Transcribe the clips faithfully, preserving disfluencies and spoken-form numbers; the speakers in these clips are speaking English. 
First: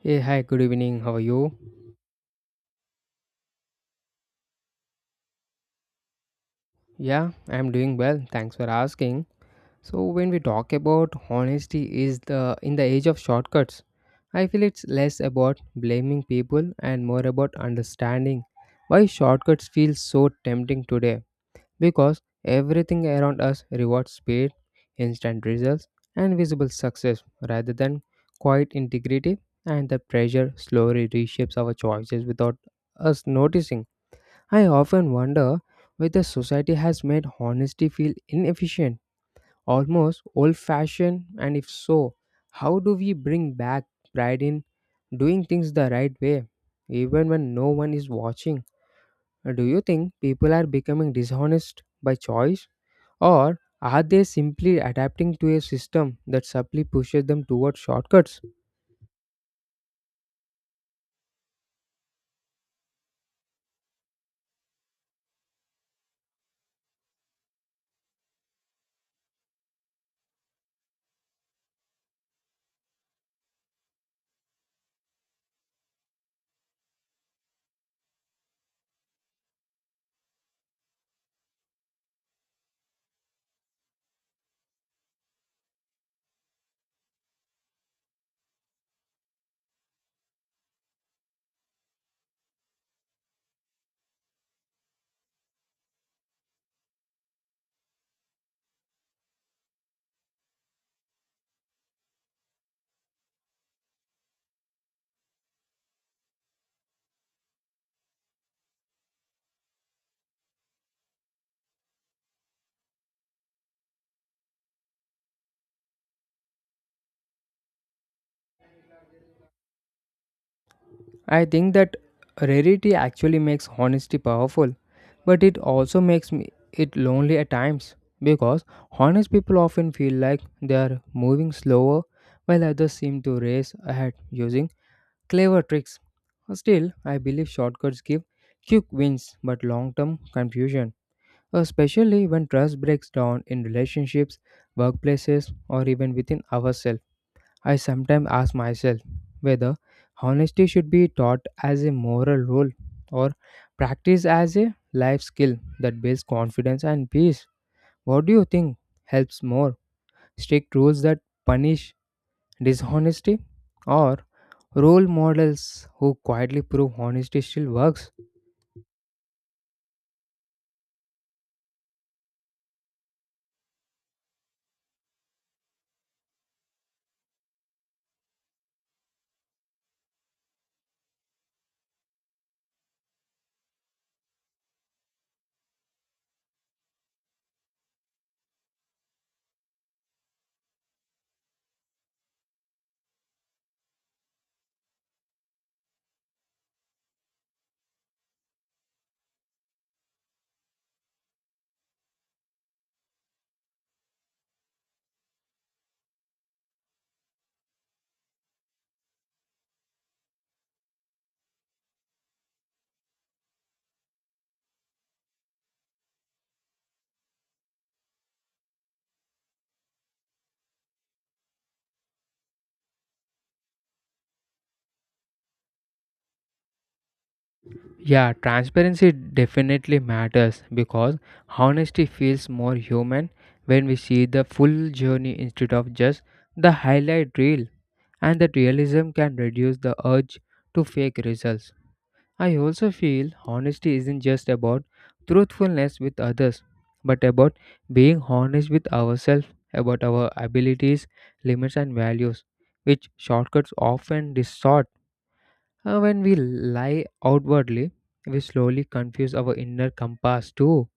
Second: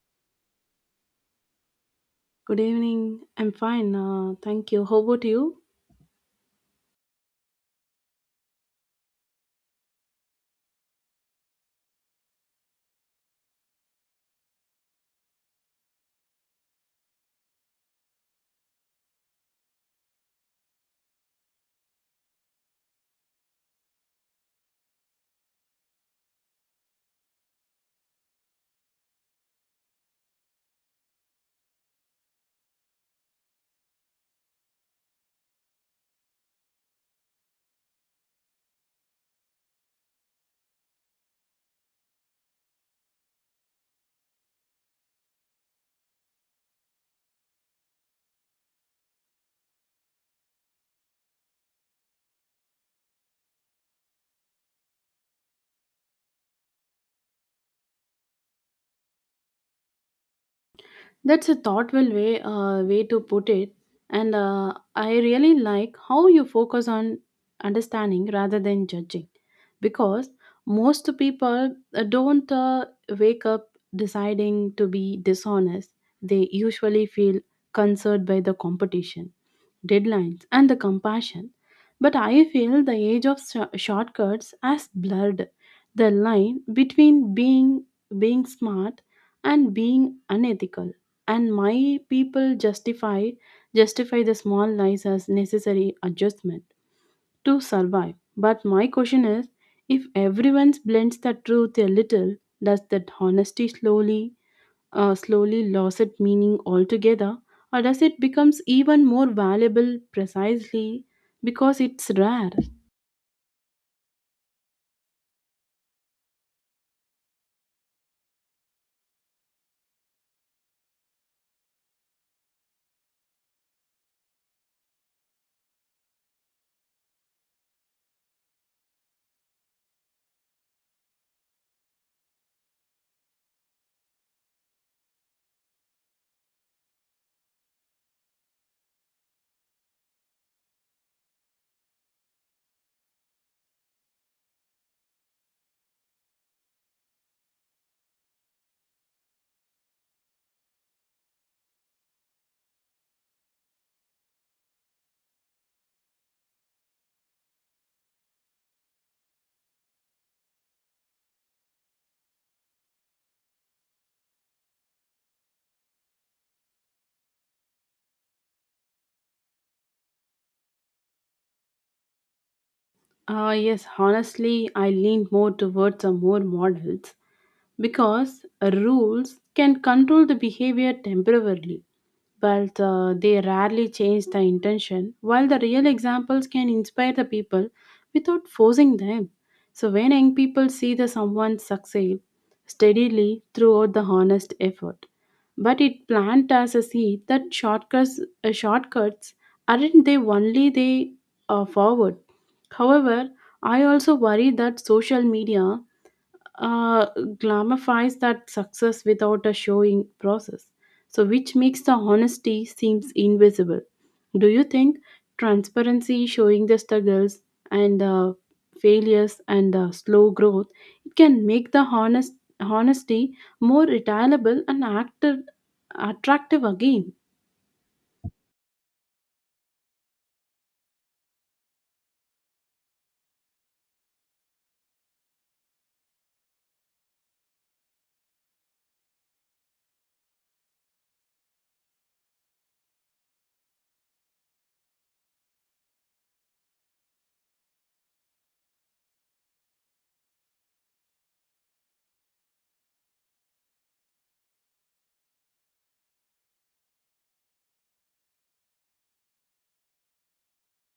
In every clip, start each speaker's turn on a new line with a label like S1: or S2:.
S1: Hey, hi, good evening. How are you?
S2: Good evening. I'm fine. Uh, thank you. How about you?
S1: Yeah, I'm doing well. Thanks for asking. So, when we talk about honesty is the in the age of shortcuts, I feel it's less about blaming people and more about understanding why shortcuts feel so tempting today because everything around us rewards speed, instant results, and visible success rather than quiet integrity, and the pressure slowly reshapes our choices without us noticing. I often wonder whether society has made honesty feel inefficient, almost old fashioned, and if so, how do we bring back pride in doing things the right way, even when no one is watching? Do you think people are becoming dishonest by choice, or are they simply adapting to a system that subtly pushes them towards shortcuts?
S2: That's a thoughtful way uh, way to put it, and uh, I really like how you focus on understanding rather than judging, because most people uh, don't uh, wake up deciding to be dishonest. They usually feel concerned by the competition deadlines, and the compassion. But I feel the age of sh- shortcuts has blurred the line between being being smart and being unethical. And my people justify justify the small lies as necessary adjustment to survive. But my question is, if everyone blends the truth a little, does that honesty slowly uh, slowly lost its meaning altogether, or does it becomes even more valuable precisely because it's rare?
S1: I think that rarity actually makes honesty powerful, but it also makes me it lonely at times because honest people often feel like they are moving slower while others seem to race ahead using clever tricks. Still, I believe shortcuts give quick wins but long-term confusion, especially when trust breaks down in relationships, workplaces, or even within ourselves. I sometimes ask myself whether honesty should be taught as a moral rule or practiced as a life skill that builds confidence and peace. What do you think helps more? Strict rules that punish dishonesty or role models who quietly prove honesty still works?
S2: Uh, yes, honestly, I lean more towards the more models because rules can control the behavior temporarily, but uh, they rarely change the intention, while the real examples can inspire the people without forcing them. So when young people see the someone succeed steadily throughout the honest effort, but it planted as a seed that shortcuts, uh, shortcuts aren't they only they uh, forward. However, I also worry that social media uh, glorifies that success without a showing process. So, which makes the honesty seems invisible. Do you think transparency, showing the struggles and uh, failures and uh, slow growth, it can make the honest honesty more reliable and active, attractive again?
S1: Yeah, transparency definitely matters because honesty feels more human when we see the full journey instead of just the highlight reel, and that realism can reduce the urge to fake results. I also feel honesty isn't just about truthfulness with others, but about being honest with ourselves about our abilities, limits, and values, which shortcuts often distort. Uh, when we lie outwardly, we slowly confuse our inner compass too.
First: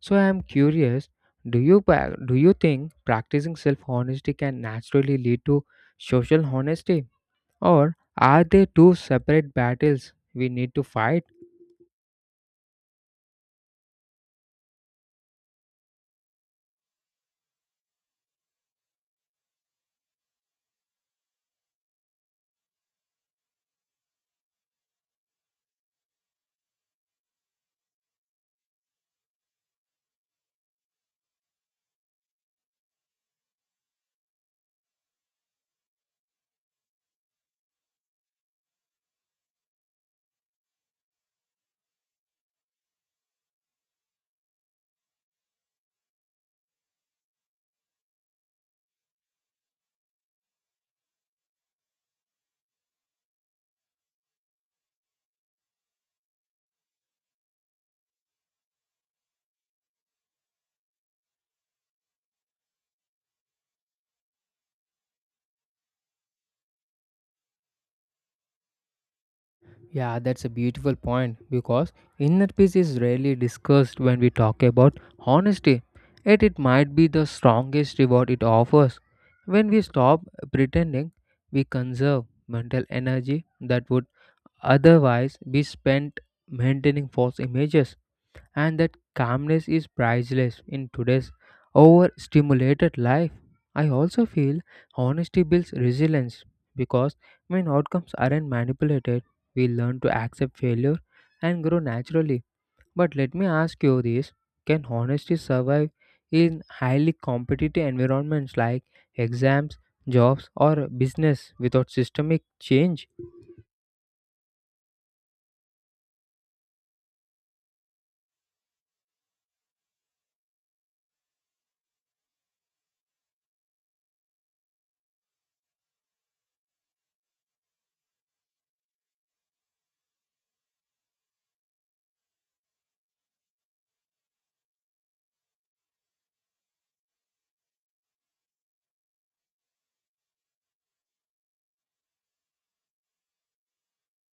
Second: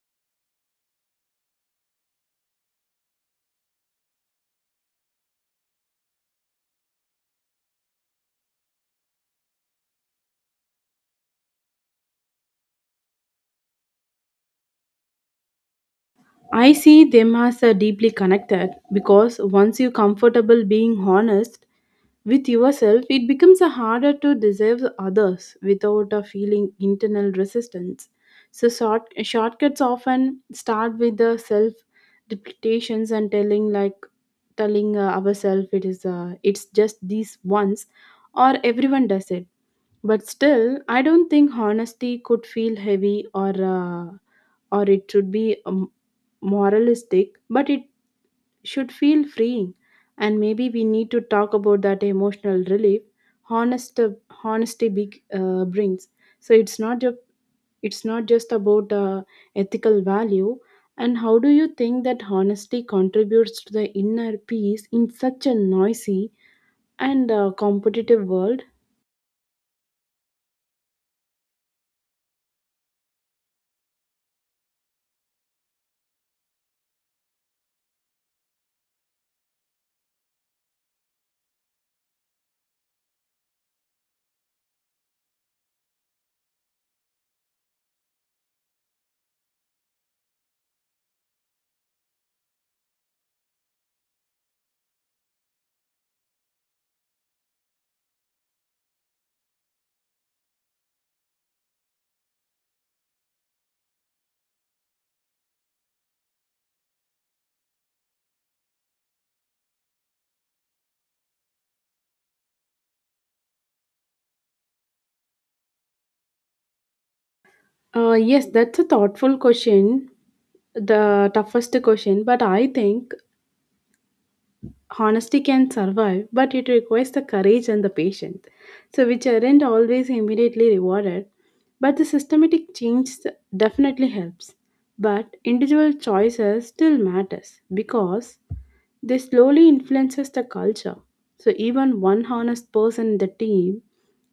S1: So I am curious, do you pa- do you think practicing self-honesty can naturally lead to social honesty or are they two separate battles we need to fight?
S2: I see them as uh, deeply connected because once you're comfortable being honest, with yourself, it becomes a harder to deserve others without a feeling internal resistance. So short, shortcuts often start with the self depreciations and telling like telling uh, ourselves it is uh, it's just these ones or everyone does it. But still, I don't think honesty could feel heavy or uh, or it should be um, moralistic, but it should feel freeing and maybe we need to talk about that emotional relief honest honesty big, uh, brings so it's not just it's not just about uh, ethical value. And how do you think that honesty contributes to the inner peace in such a noisy and uh, competitive world?
S1: Yeah, that's a beautiful point because inner peace is rarely discussed when we talk about honesty, yet it might be the strongest reward it offers. When we stop pretending, we conserve mental energy that would otherwise be spent maintaining false images and that calmness is priceless in today's overstimulated life. I also feel honesty builds resilience because when outcomes aren't manipulated, we learn to accept failure and grow naturally. But let me ask you this can honesty survive in highly competitive environments like exams, jobs, or business without systemic change?
S2: Uh, yes, that's a thoughtful question, the toughest question, but I think honesty can survive, but it requires the courage and the patience, so which aren't always immediately rewarded. But the systematic change definitely helps. But individual choices still matters because they slowly influences the culture. So even one honest person in the team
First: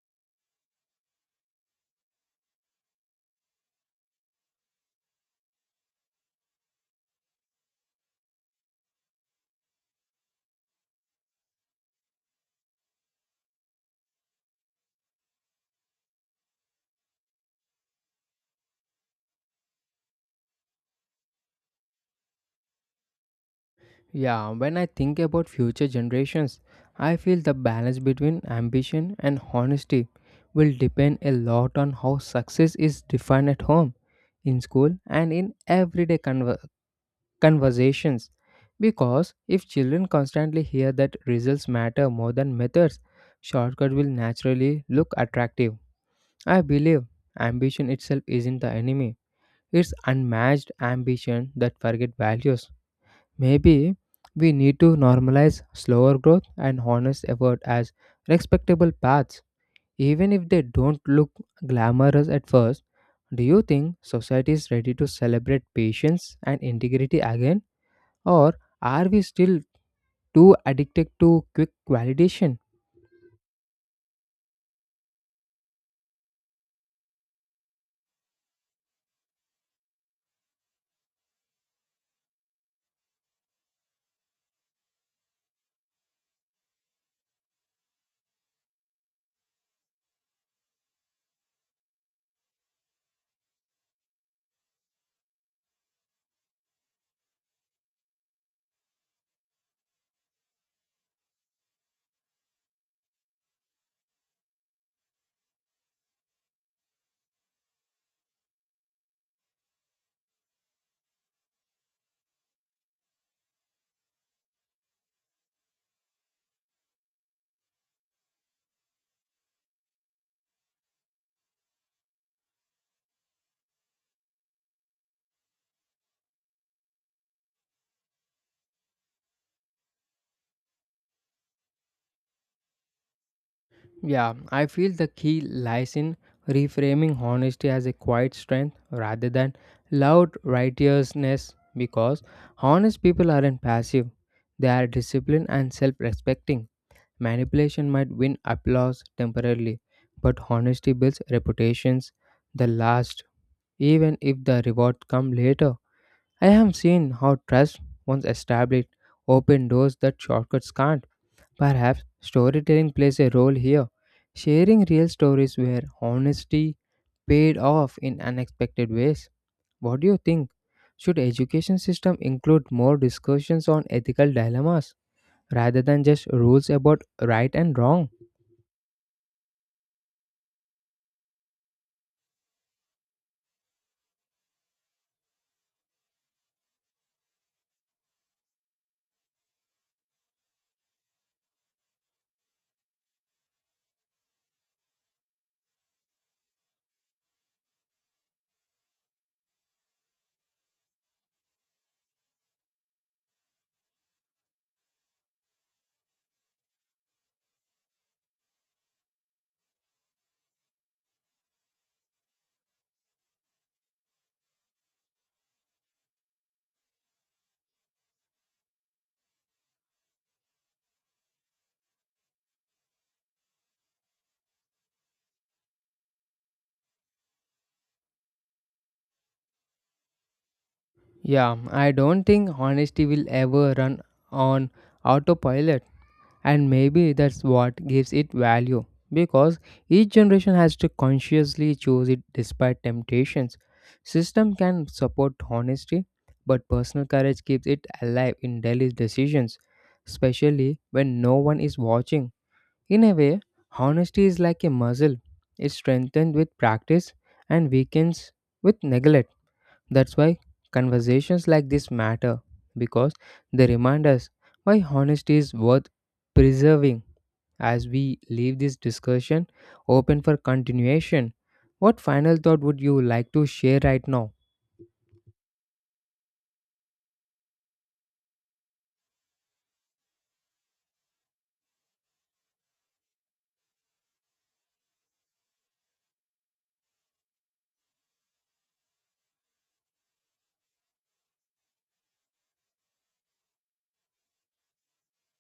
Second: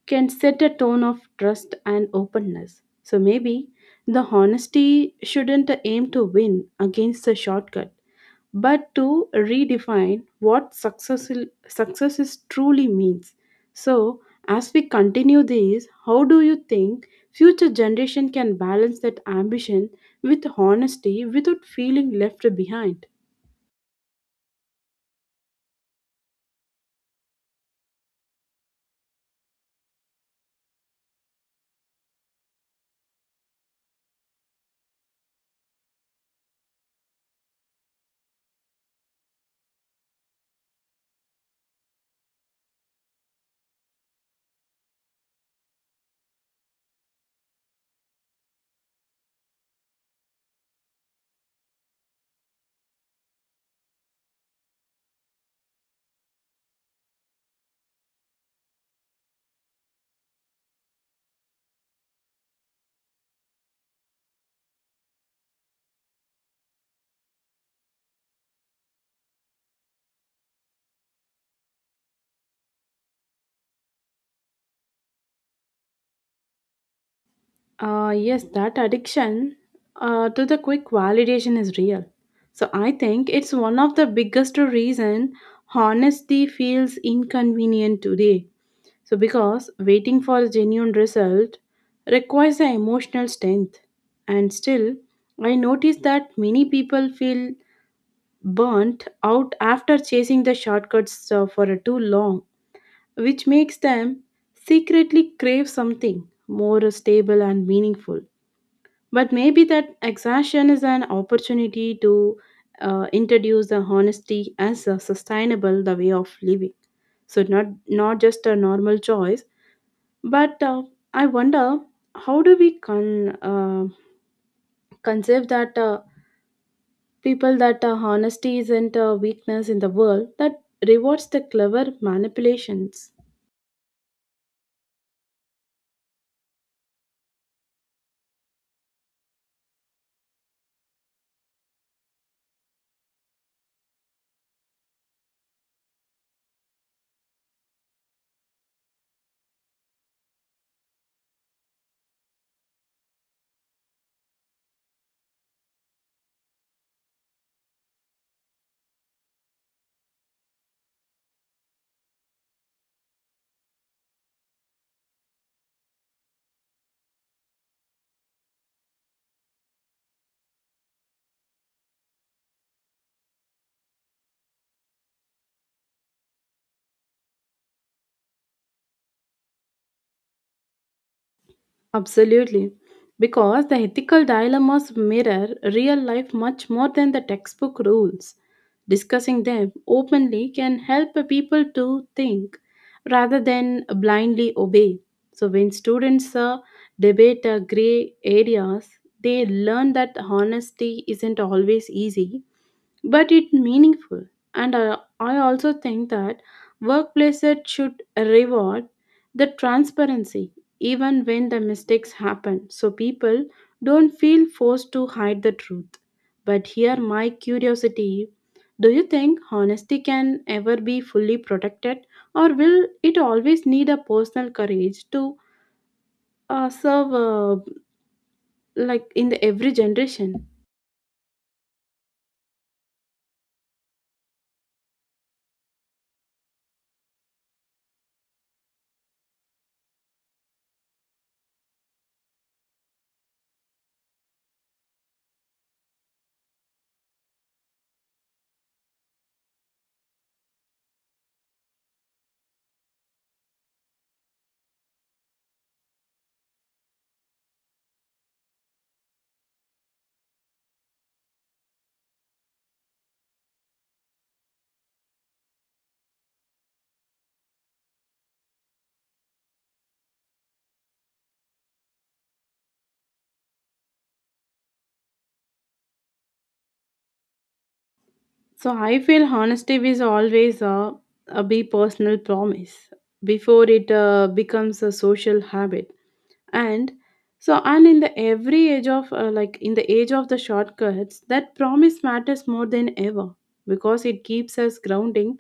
S2: can set a tone of trust and openness. So maybe the honesty shouldn't aim to win against the shortcut but to redefine what success, success is truly means. So, as we continue this, how do you think future generation can balance that ambition with honesty without feeling left behind?
S1: Yeah, when I think about future generations, I feel the balance between ambition and honesty will depend a lot on how success is defined at home, in school, and in everyday conver- conversations. Because if children constantly hear that results matter more than methods, shortcut will naturally look attractive. I believe ambition itself isn't the enemy. It's unmatched ambition that forget values. Maybe we need to normalize slower growth and honest effort as respectable paths, even if they don't look glamorous at first. Do you think society is ready to celebrate patience and integrity again, or are we still too addicted to quick validation?
S2: Uh, yes, that addiction uh, to the quick validation is real. So I think it's one of the biggest reason honesty feels inconvenient today. So, because waiting for a genuine result requires an emotional strength, and still, I notice that many people feel burnt out after chasing the shortcuts uh, for too long, which makes them secretly crave something more stable and meaningful. But maybe that exhaustion is an opportunity to uh, introduce the honesty as a sustainable the way of living, so not not just a normal choice but uh, I wonder how do we con- uh, conceive that uh, people that uh, honesty isn't a weakness in the world that rewards the clever manipulations?
S1: Yeah, I feel the key lies in reframing honesty as a quiet strength rather than loud righteousness because honest people aren't passive, they are disciplined and self respecting. Manipulation might win applause temporarily, but honesty builds reputations that last, even if the reward comes later. I have seen how trust, once established, open doors that shortcuts can't. Perhaps storytelling plays a role here, sharing real stories where honesty paid off in unexpected ways. What do you think? Should education system include more discussions on ethical dilemmas rather than just rules about right and wrong?
S2: Absolutely. Because the ethical dilemmas mirror real life much more than the textbook rules. Discussing them openly can help people to think rather than blindly obey. So, when students uh, debate uh, gray areas, they learn that honesty isn't always easy but it's meaningful. And I, I also think that workplaces should reward the transparency even when the mistakes happen so people don't feel forced to hide the truth. But here, my curiosity, do you think honesty can ever be fully protected, or will it always need a personal courage to uh, serve uh, like in the every generation?
S1: Yeah, I don't think honesty will ever run on autopilot. And maybe that's what gives it value because each generation has to consciously choose it despite temptations. System can support honesty, but personal courage keeps it alive in daily decisions, especially when no one is watching. In a way, honesty is like a muscle. It's strengthened with practice and weakens with neglect. That's why conversations like this matter because they remind us why honesty is worth preserving as we leave this discussion open for continuation. What final thought would you like to share right now?
S2: So I feel honesty is always a, a be personal promise before it uh, becomes a social habit. And so and in the every age of uh, like in the age of the shortcuts, that promise matters more than ever because it keeps us grounding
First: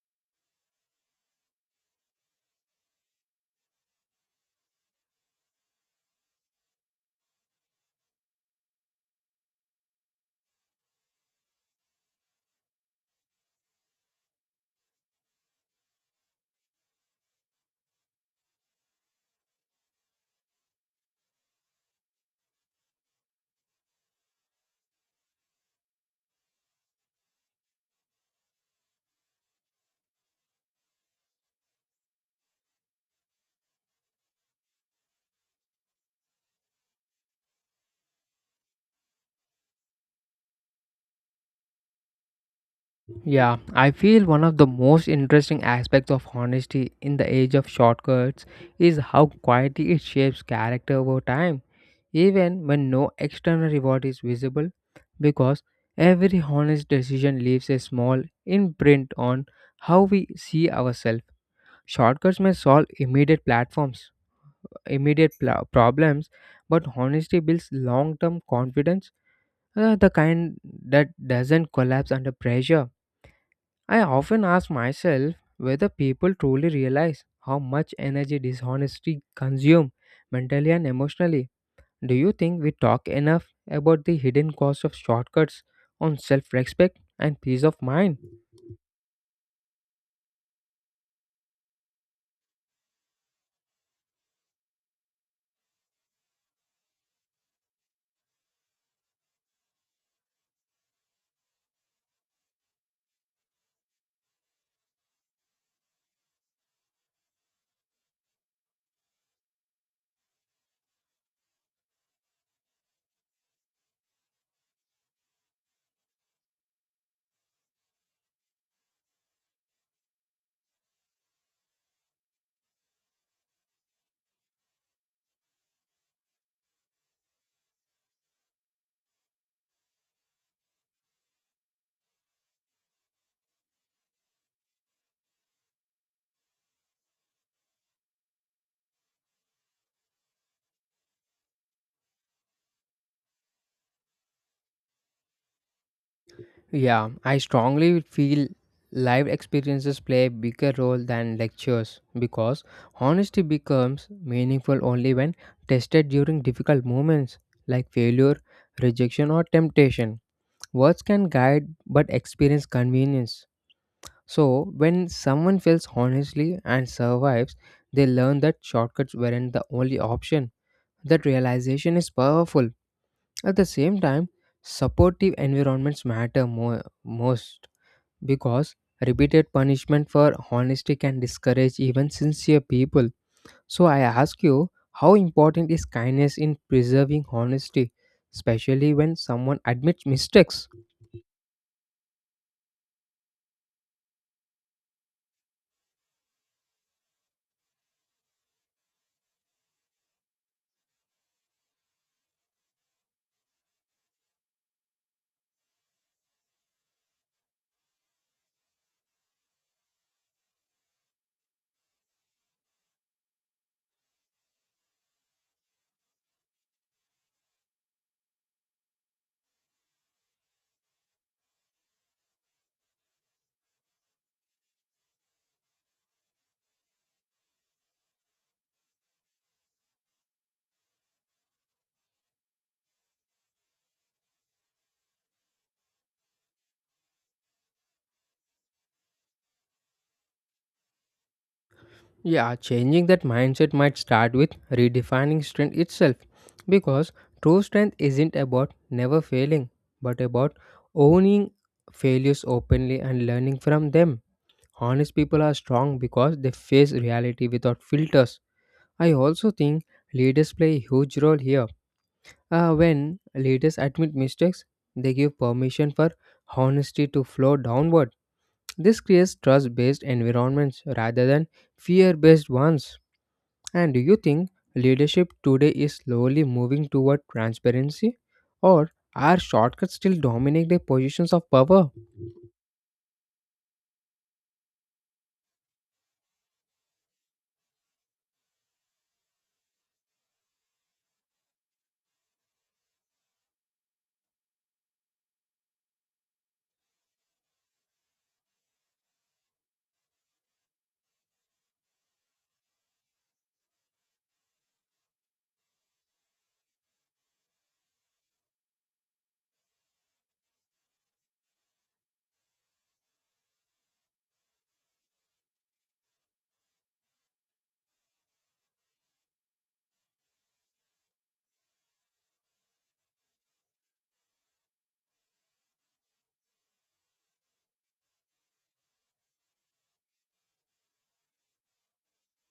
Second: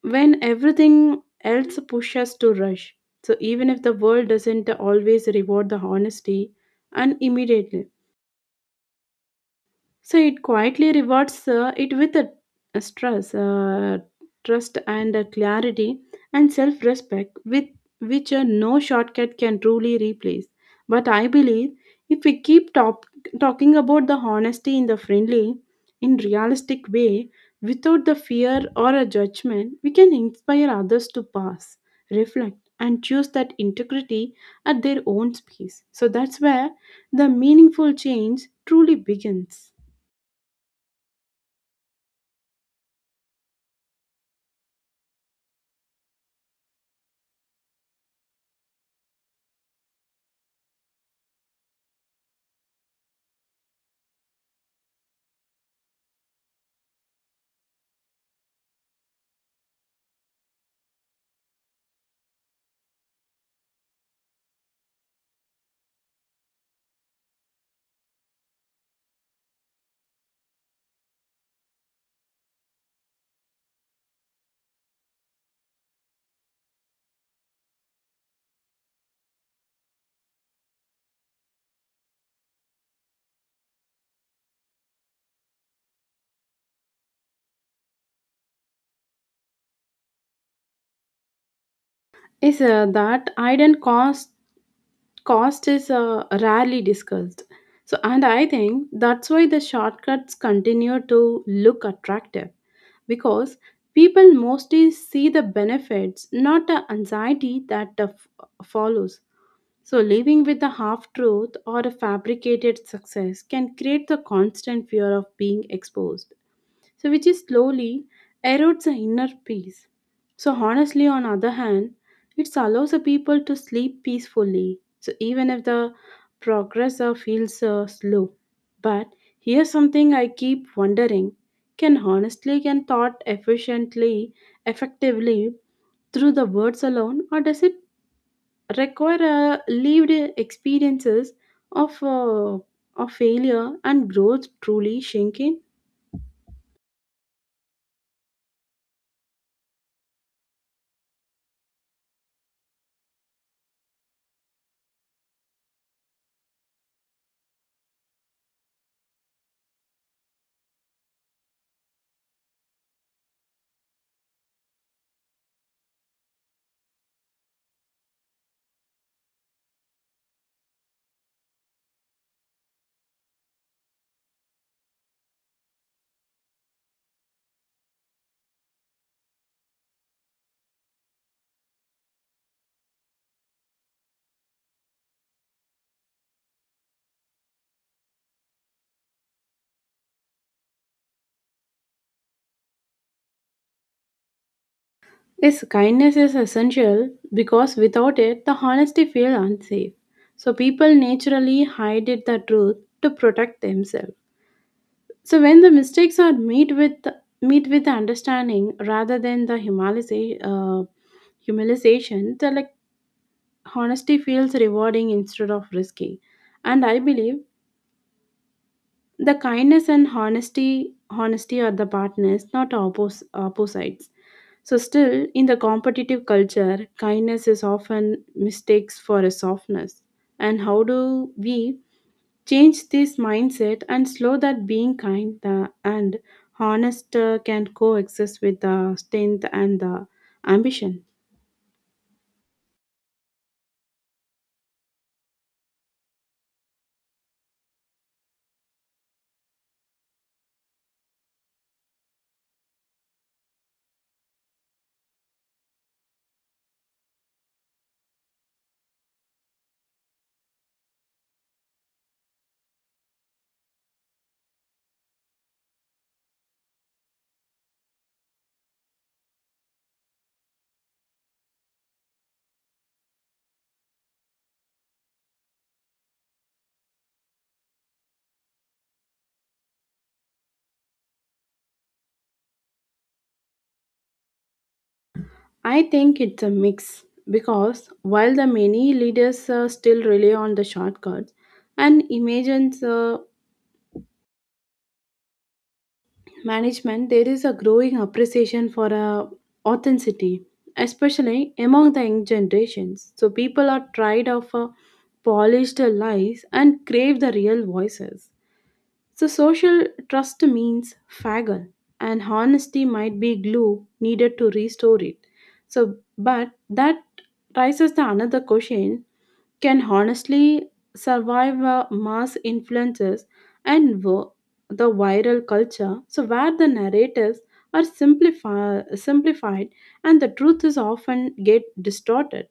S2: when everything else pushes us to rush. So even if the world doesn't always reward the honesty and immediately. So it quietly rewards uh, it with a, a stress, uh, trust, and a clarity and self-respect, with which uh, no shortcut can truly replace. But I believe if we keep top, talking about the honesty in the friendly, in realistic way, without the fear or a judgment, we can inspire others to pass, reflect, and choose that integrity at their own pace. So that's where the meaningful change truly begins.
S1: Yeah, I feel one of the most interesting aspects of honesty in the age of shortcuts is how quietly it shapes character over time, even when no external reward is visible, because every honest decision leaves a small imprint on how we see ourselves. Shortcuts may solve immediate platforms, immediate pla- problems, but honesty builds long-term confidence, uh, the kind that doesn't collapse under pressure. I often ask myself whether people truly realize how much energy dishonesty consumes mentally and emotionally. Do you think we talk enough about the hidden cost of shortcuts on self-respect and peace of mind?
S2: Is uh, that iron cost cost is uh, rarely discussed. So and I think that's why the shortcuts continue to look attractive because people mostly see the benefits not the anxiety that uh, f- follows. So living with the half truth or a fabricated success can create the constant fear of being exposed, so which is slowly erodes the inner peace. So honestly, on other hand, it allows the people to sleep peacefully. So even if the progress uh, feels uh, slow, but here's something I keep wondering: can honestly can thought efficiently, effectively through the words alone, or does it require uh, lived experiences of uh, of failure and growth truly sink in?
S1: Yeah, I strongly feel live experiences play a bigger role than lectures because honesty becomes meaningful only when tested during difficult moments like failure, rejection, or temptation. Words can guide but experience convenience. So, when someone fails honestly and survives, they learn that shortcuts weren't the only option. That realization is powerful. At the same time, supportive environments matter more, most because repeated punishment for honesty can discourage even sincere people. So I ask you, how important is kindness in preserving honesty, especially when someone admits mistakes?
S2: This kindness is essential because without it, the honesty feels unsafe. So people naturally hide it the truth to protect themselves. So when the mistakes are meet with meet with understanding rather than the humiliation, uh, humiliation, the like honesty feels rewarding instead of risky. And I believe the kindness and honesty honesty are the partners, not oppos- opposites. So, still, in the competitive culture, kindness is often mistakes for a softness. And how do we change this mindset and slow that being kind uh, and honest uh, can coexist with the strength and the ambition?
S1: Yeah, changing that mindset might start with redefining strength itself because true strength isn't about never failing but about owning failures openly and learning from them. Honest people are strong because they face reality without filters. I also think leaders play a huge role here. Uh, when leaders admit mistakes, they give permission for honesty to flow downward. This creates trust based environments rather than fear based ones. And do you think leadership today is slowly moving toward transparency? Or are shortcuts still dominate the positions of power?
S2: I think it's a mix because while the many leaders uh, still rely on the shortcuts and imagines uh, management, there is a growing appreciation for uh, authenticity, especially among the young generations. So people are tired of uh, polished lies and crave the real voices. So social trust means faggle, and honesty might be glue needed to restore it. So, but that raises the another question: can honestly survive uh, mass influences and wo- the viral culture, so where the narratives are simplify, simplified and the truth is often get distorted.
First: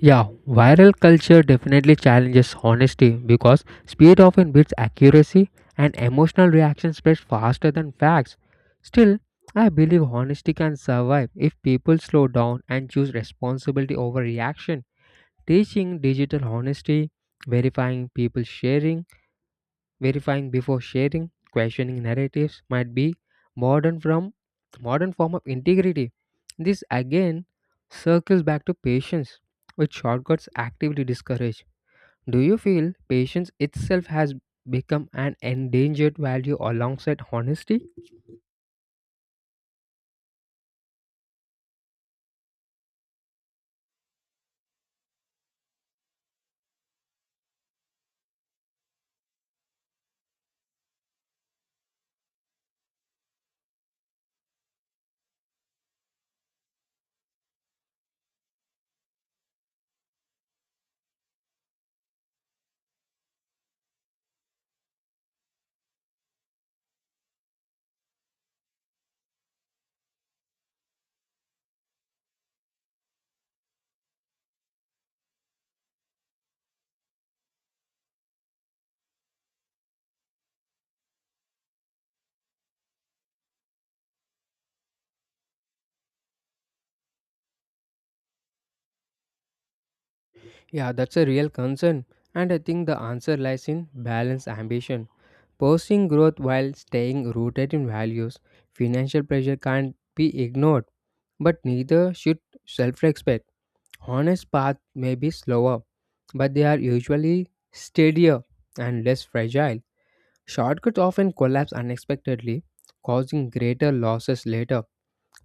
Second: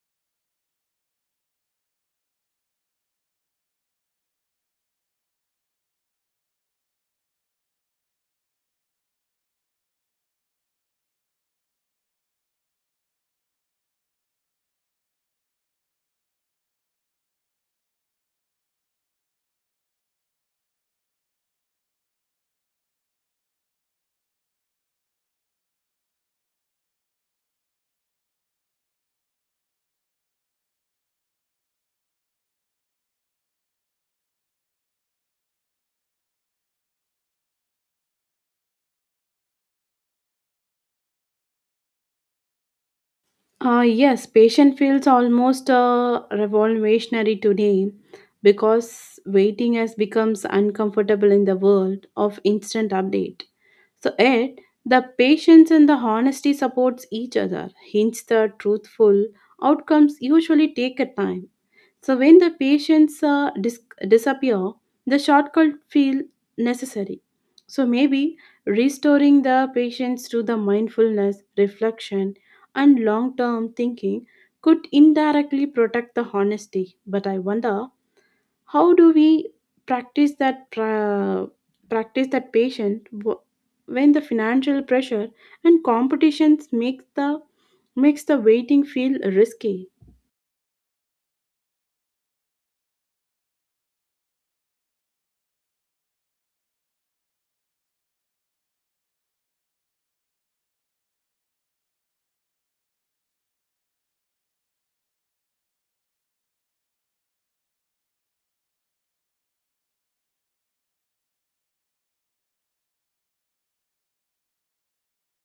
S1: Yeah, viral culture definitely challenges honesty because speed often beats accuracy and emotional reaction spreads faster than facts. Still, I believe honesty can survive if people slow down and choose responsibility over reaction. Teaching digital honesty, verifying people sharing, verifying before sharing, questioning narratives might be modern from modern form of integrity. This again circles back to patience, which shortcuts actively discourage. Do you feel patience itself has become an endangered value alongside honesty?
S2: uh, Yes, patient feels almost uh, revolutionary today because waiting has becomes uncomfortable in the world of instant update. So it the patience and the honesty supports each other. Hence the truthful outcomes usually take a time. So when the patients uh, dis- disappear, the shortcut feel necessary. So maybe restoring the patients to the mindfulness, reflection, and long-term thinking could indirectly protect the honesty. But I wonder how do we practice that pra- practice that patient w- when the financial pressure and competitions makes the makes the waiting feel risky.
S1: Yeah, that's a real concern, and I think the answer lies in balance ambition. Pursuing growth while staying rooted in values, financial pressure can't be ignored, but neither should self respect. Honest paths may be slower, but they are usually steadier and less fragile. Shortcuts often collapse unexpectedly, causing greater losses later.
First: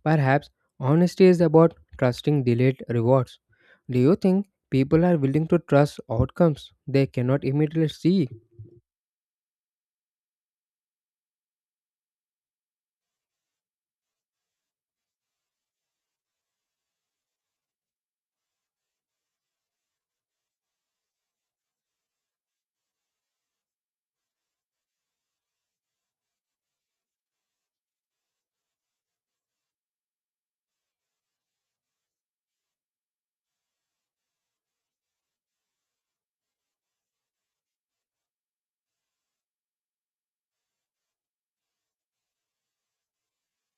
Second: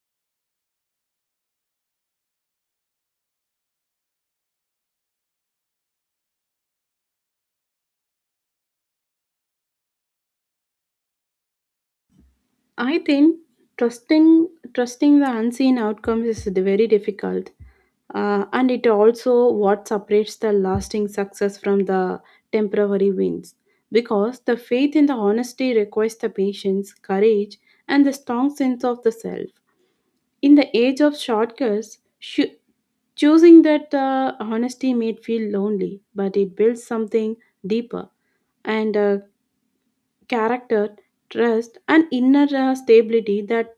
S1: Perhaps honesty is about trusting delayed rewards. Do you think people are willing to trust outcomes they cannot immediately see?
S2: I think trusting trusting the unseen outcomes is very difficult uh, and it also what separates the lasting success from the temporary wins because the faith in the honesty requires the patience courage and the strong sense of the self. In the age of shortcuts, shu- choosing that uh, honesty may feel lonely, but it builds something deeper and uh, character, trust, and inner uh, stability that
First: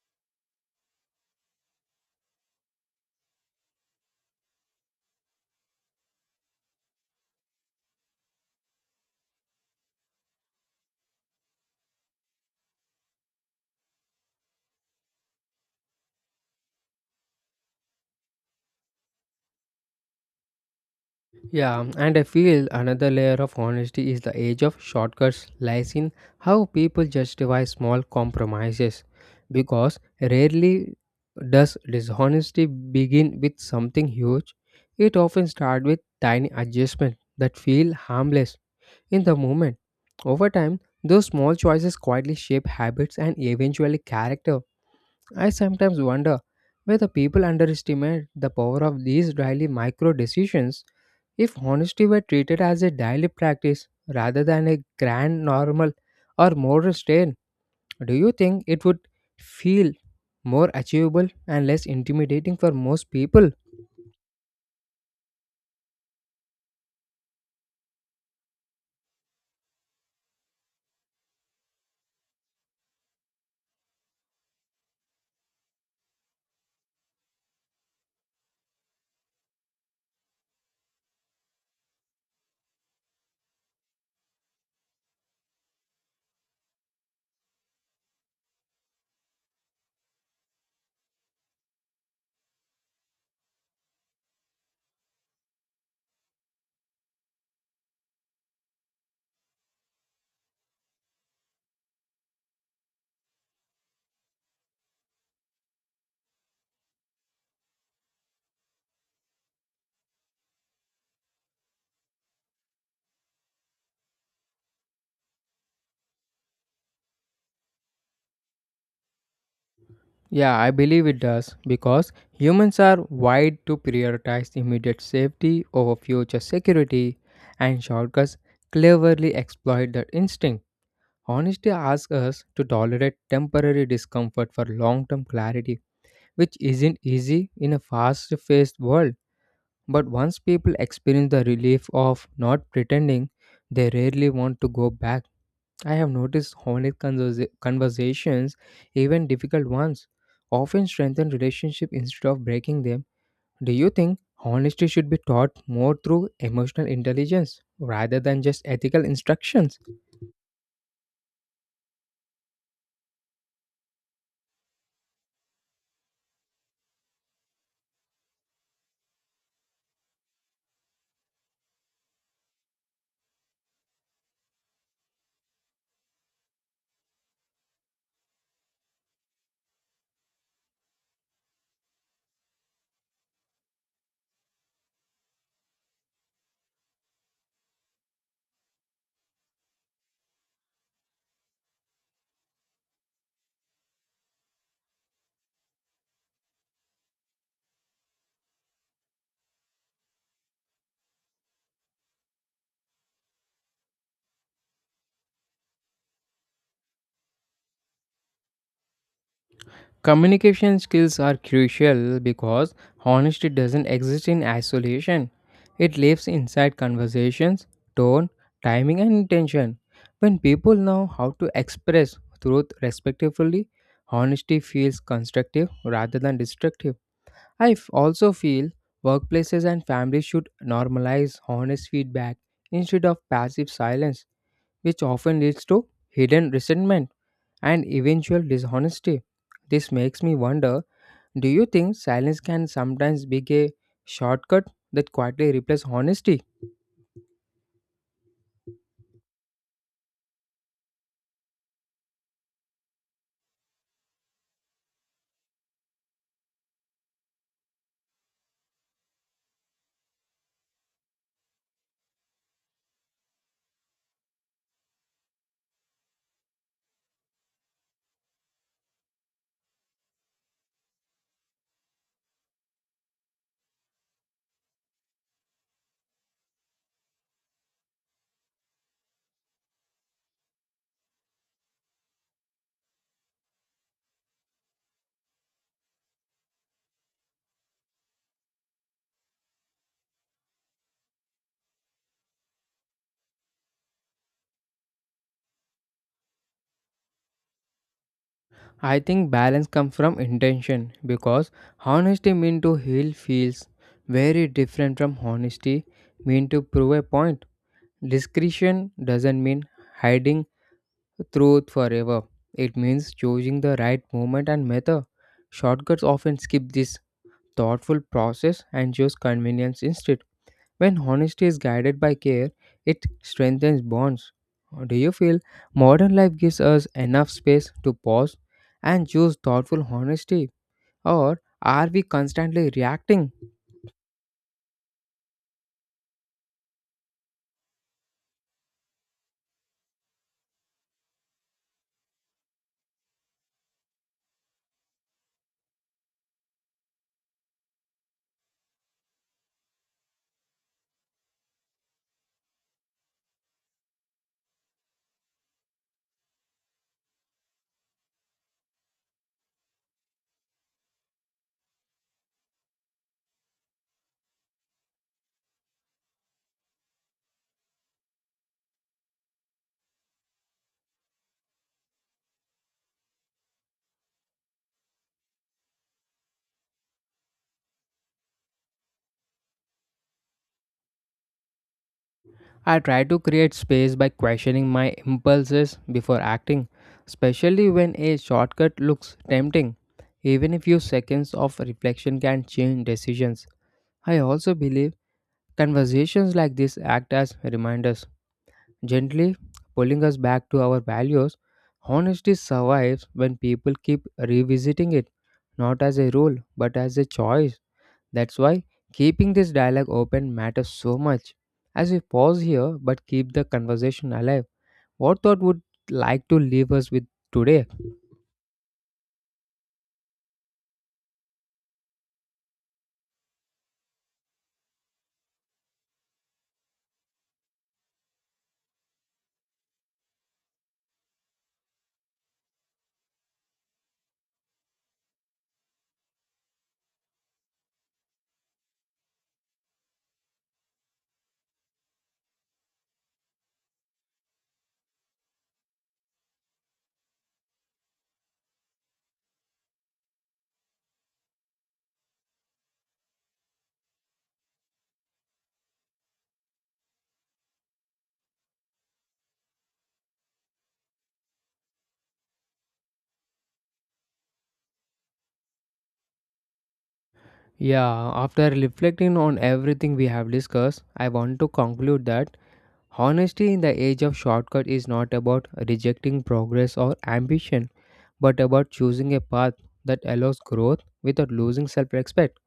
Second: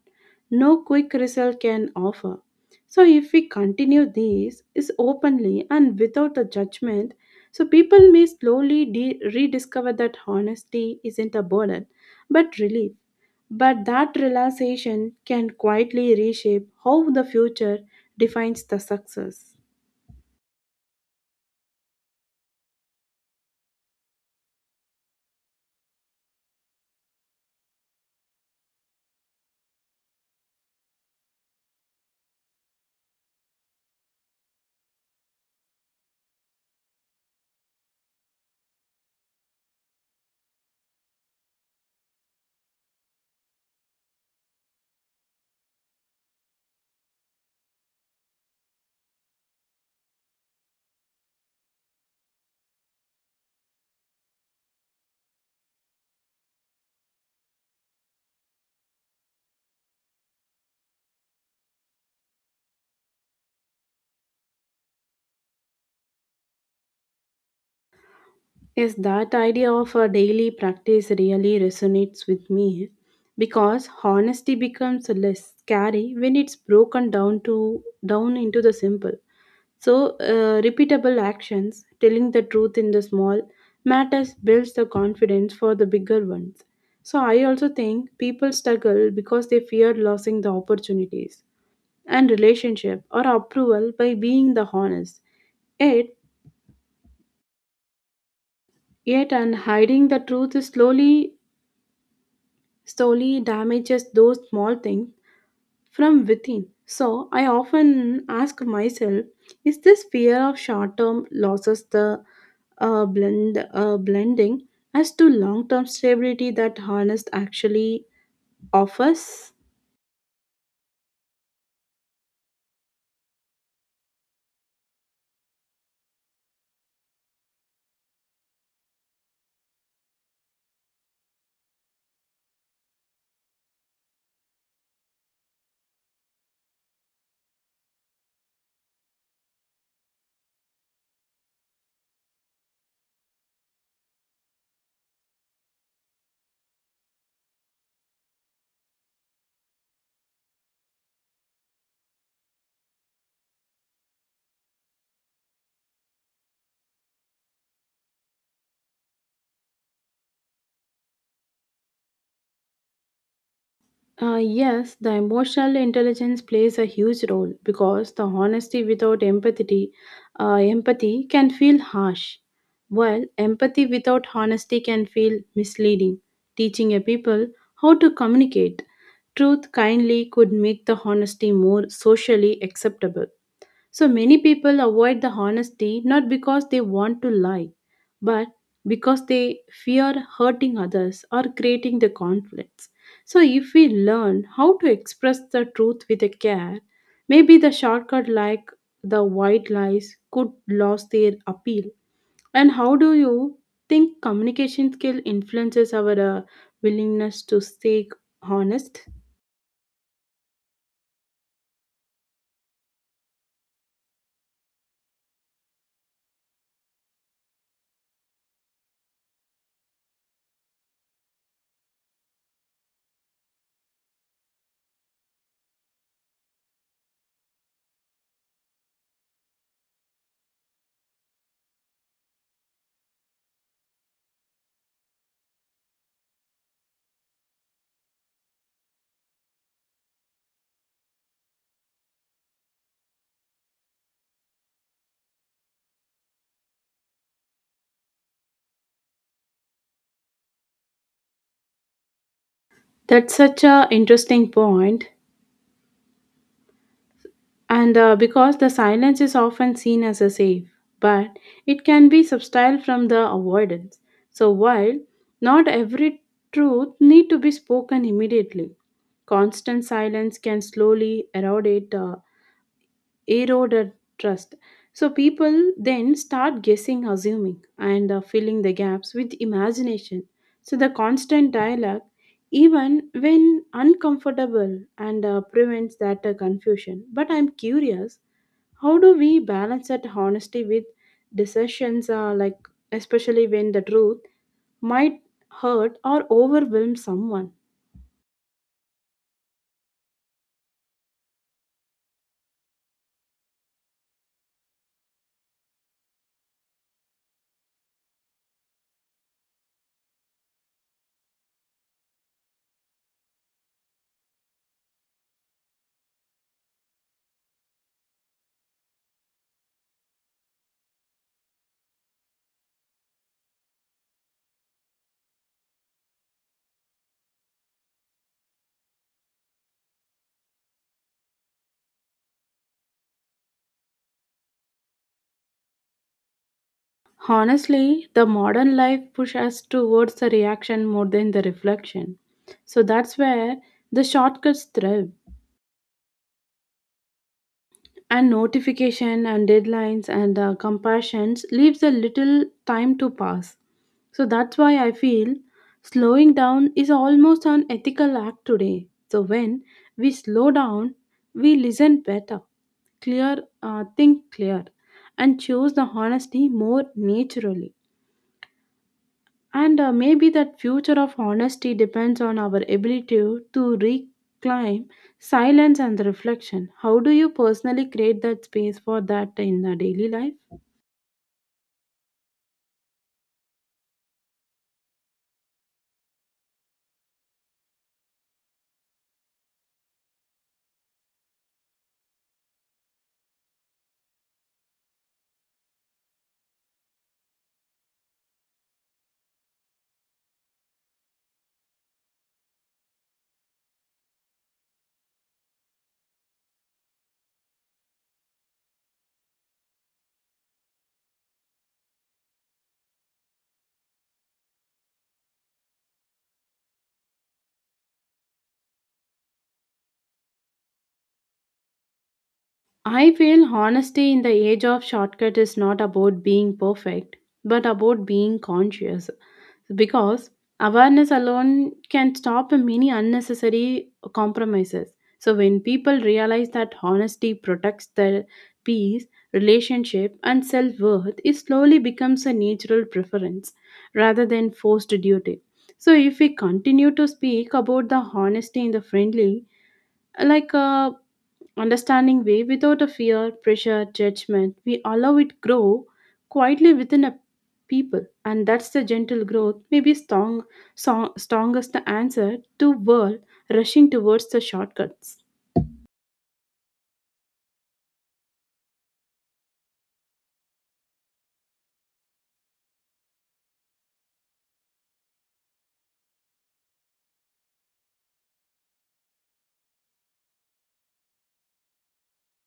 S2: no quick result can offer. So, if we continue these is openly and without a judgment, so people may slowly de- rediscover that honesty isn't a burden, but relief. But that realization can quietly reshape how the future defines the success.
S1: Yeah, and I feel another layer of honesty is the age of shortcuts lies in how people justify small compromises. Because rarely does dishonesty begin with something huge, it often starts with tiny adjustments that feel harmless in the moment. Over time, those small choices quietly shape habits and eventually character. I sometimes wonder whether people underestimate the power of these daily micro decisions if honesty were treated as a daily practice rather than a grand normal or moral strain, do you think it would feel more achievable and less intimidating for most people?
S2: Yes, that idea of a daily practice really resonates with me because honesty becomes less scary when it's broken down to down into the simple. So, uh, repeatable actions, telling the truth in the small matters builds the confidence for the bigger ones. So, I also think people struggle because they fear losing the opportunities and relationship or approval by being the honest. Yet, Yet and hiding the truth slowly slowly damages those small things from within. So I often ask myself, is this fear of short-term losses the uh, blend uh, blending as to long-term stability that harness actually offers?
S1: Yeah, I believe it does because humans are wired to prioritize immediate safety over future security, and shortcuts cleverly exploit that instinct. Honesty asks us to tolerate temporary discomfort for long term clarity which isn't easy in a fast paced world. But once people experience the relief of not pretending, they rarely want to go back. I have noticed honest conversa- conversations, even difficult ones, often strengthen relationships instead of breaking them. Do you think honesty should be taught more through emotional intelligence rather than just ethical instructions?
S2: Uh, yes, the emotional intelligence plays a huge role because the honesty without empathy, uh, empathy can feel harsh, while empathy without honesty can feel misleading. Teaching a people how to communicate truth kindly could make the honesty more socially acceptable. So many people avoid the honesty not because they want to lie, but because they fear hurting others or creating the conflicts. So if we learn how to express the truth with a care, maybe the shortcut like the white lies could lose their appeal. And how do you think communication skill influences our uh, willingness to stay honest?
S1: Communication skills are crucial because honesty doesn't exist in isolation. It lives inside conversations, tone, timing, and intention. When people know how to express truth respectfully, honesty feels constructive rather than destructive. I f- also feel workplaces and families should normalize honest feedback instead of passive silence, which often leads to hidden resentment and eventual dishonesty. This makes me wonder do you think silence can sometimes be a shortcut that quietly replaces honesty?
S2: That's such a interesting point and uh, because the silence is often seen as a safe, but it can be subtle from the avoidance. So while not every truth need to be spoken immediately, constant silence can slowly erode it, uh, erode a trust. So people then start guessing, assuming, and uh, filling the gaps with imagination. So the constant dialogue, even when uncomfortable, and uh, prevents that uh, confusion. But I'm curious how do we balance that honesty with decisions, uh, like especially when the truth might hurt or overwhelm someone?
S1: I think balance comes from intention because honesty mean to heal feels very different from honesty mean to prove a point. Discretion doesn't mean hiding truth forever. It means choosing the right moment and method. Shortcuts often skip this thoughtful process and choose convenience instead. When honesty is guided by care, it strengthens bonds. Do you feel modern life gives us enough space to pause and choose thoughtful honesty, or are we constantly reacting?
S2: Honestly, the modern life pushes us towards the reaction more than the reflection. So that's where the shortcuts thrive. And notification and deadlines and uh, compassions leaves a little time to pass. So that's why I feel slowing down is almost an ethical act today. So when we slow down, we listen better, clear, uh, think clear, and choose the honesty more naturally. And uh, maybe that future of honesty depends on our ability to reclaim silence and reflection. How do you personally create that space for that in the daily life?
S1: I try to create space by questioning my impulses before acting, especially when a shortcut looks tempting. Even a few seconds of reflection can change decisions. I also believe conversations like this act as reminders, gently pulling us back to our values. Honesty survives when people keep revisiting it, not as a rule, but as a choice. That's why keeping this dialogue open matters so much. As we pause here but keep the conversation alive, what thought would like to leave us with today?
S2: I feel honesty in the age of shortcut is not about being perfect, but about being conscious. Because awareness alone can stop many unnecessary compromises. So, when people realize that honesty protects their peace, relationship, and self worth, it slowly becomes a natural preference rather than forced duty. So, if we continue to speak about the honesty in the friendly, like uh, understanding way without a fear, pressure, judgment. We allow it grow quietly within a people, and that's the gentle growth may be strong, strong strongest the answer to world rushing towards the shortcuts.
S1: Yeah, after reflecting on everything we have discussed, I want to conclude that honesty in the age of shortcut is not about rejecting progress or ambition, but about choosing a path that allows growth without losing self respect.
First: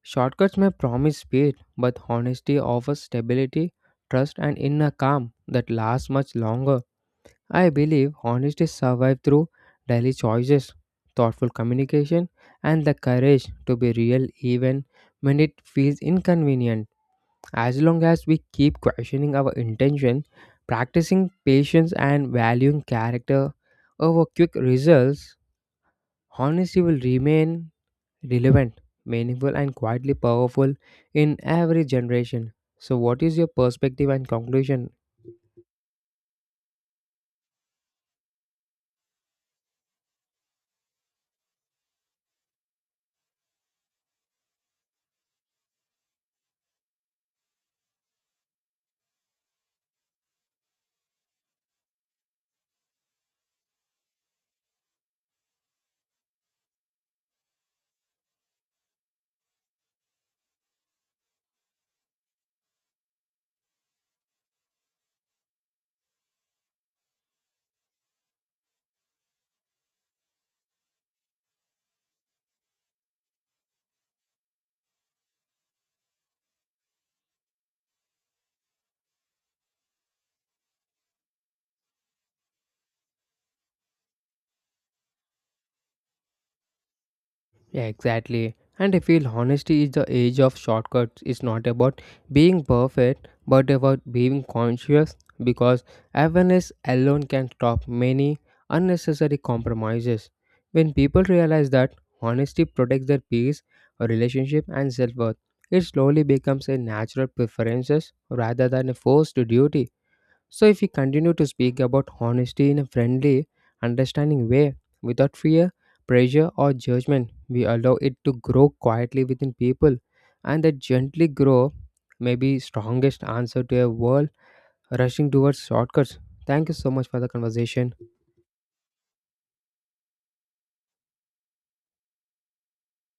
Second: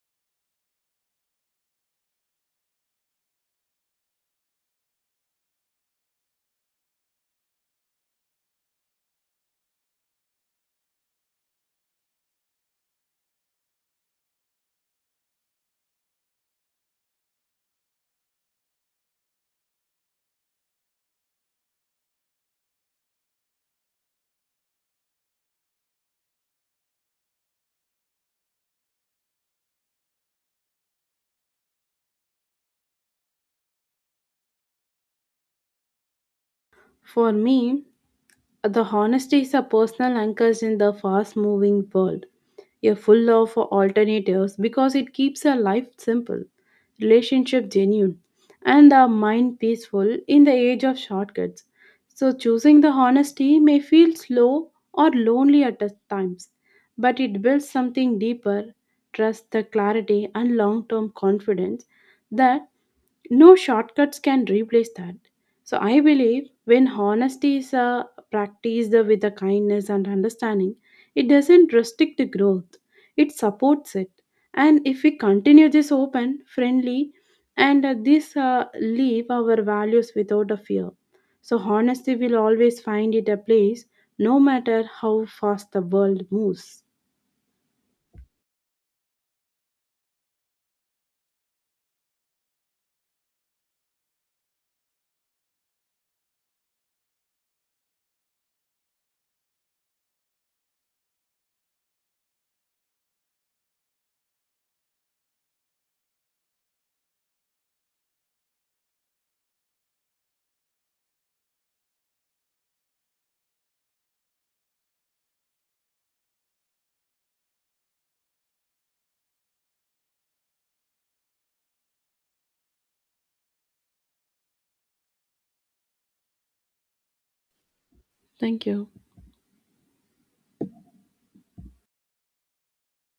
S1: Shortcuts may promise speed, but honesty offers stability, trust, and inner calm that lasts much longer. I believe honesty survives through daily choices, thoughtful communication, and the courage to be real even when it feels inconvenient. As long as we keep questioning our intention, practicing patience, and valuing character over quick results, honesty will remain relevant, meaningful, and quietly powerful in every generation. So, what is your perspective and conclusion?
S2: For me, the honesty is a personal anchor in the fast moving world, a full of alternatives because it keeps a life simple, relationship genuine, and the mind peaceful in the age of shortcuts. So, choosing the honesty may feel slow or lonely at the times, but it builds something deeper trust, the clarity, and long term confidence that no shortcuts can replace that. So I believe when honesty is uh, practiced with the kindness and understanding, it doesn't restrict the growth. It supports it. And if we continue this open, friendly, and uh, this uh, leave our values without a fear. So honesty will always find it a place, no matter how fast the world moves.
S1: Yeah, exactly. And I feel honesty is the age of shortcuts. It's not about being perfect, but about being conscious because awareness alone can stop many unnecessary compromises. When people realize that honesty protects their peace, relationship, and self worth, it slowly becomes a natural preferences rather than a forced duty. So, if we continue to speak about honesty in a friendly, understanding way, without fear, pressure, or judgment, we allow it to grow quietly within people, and that gently grow may be strongest answer to a world rushing towards shortcuts. Thank you so much for the conversation.
S2: Thank you.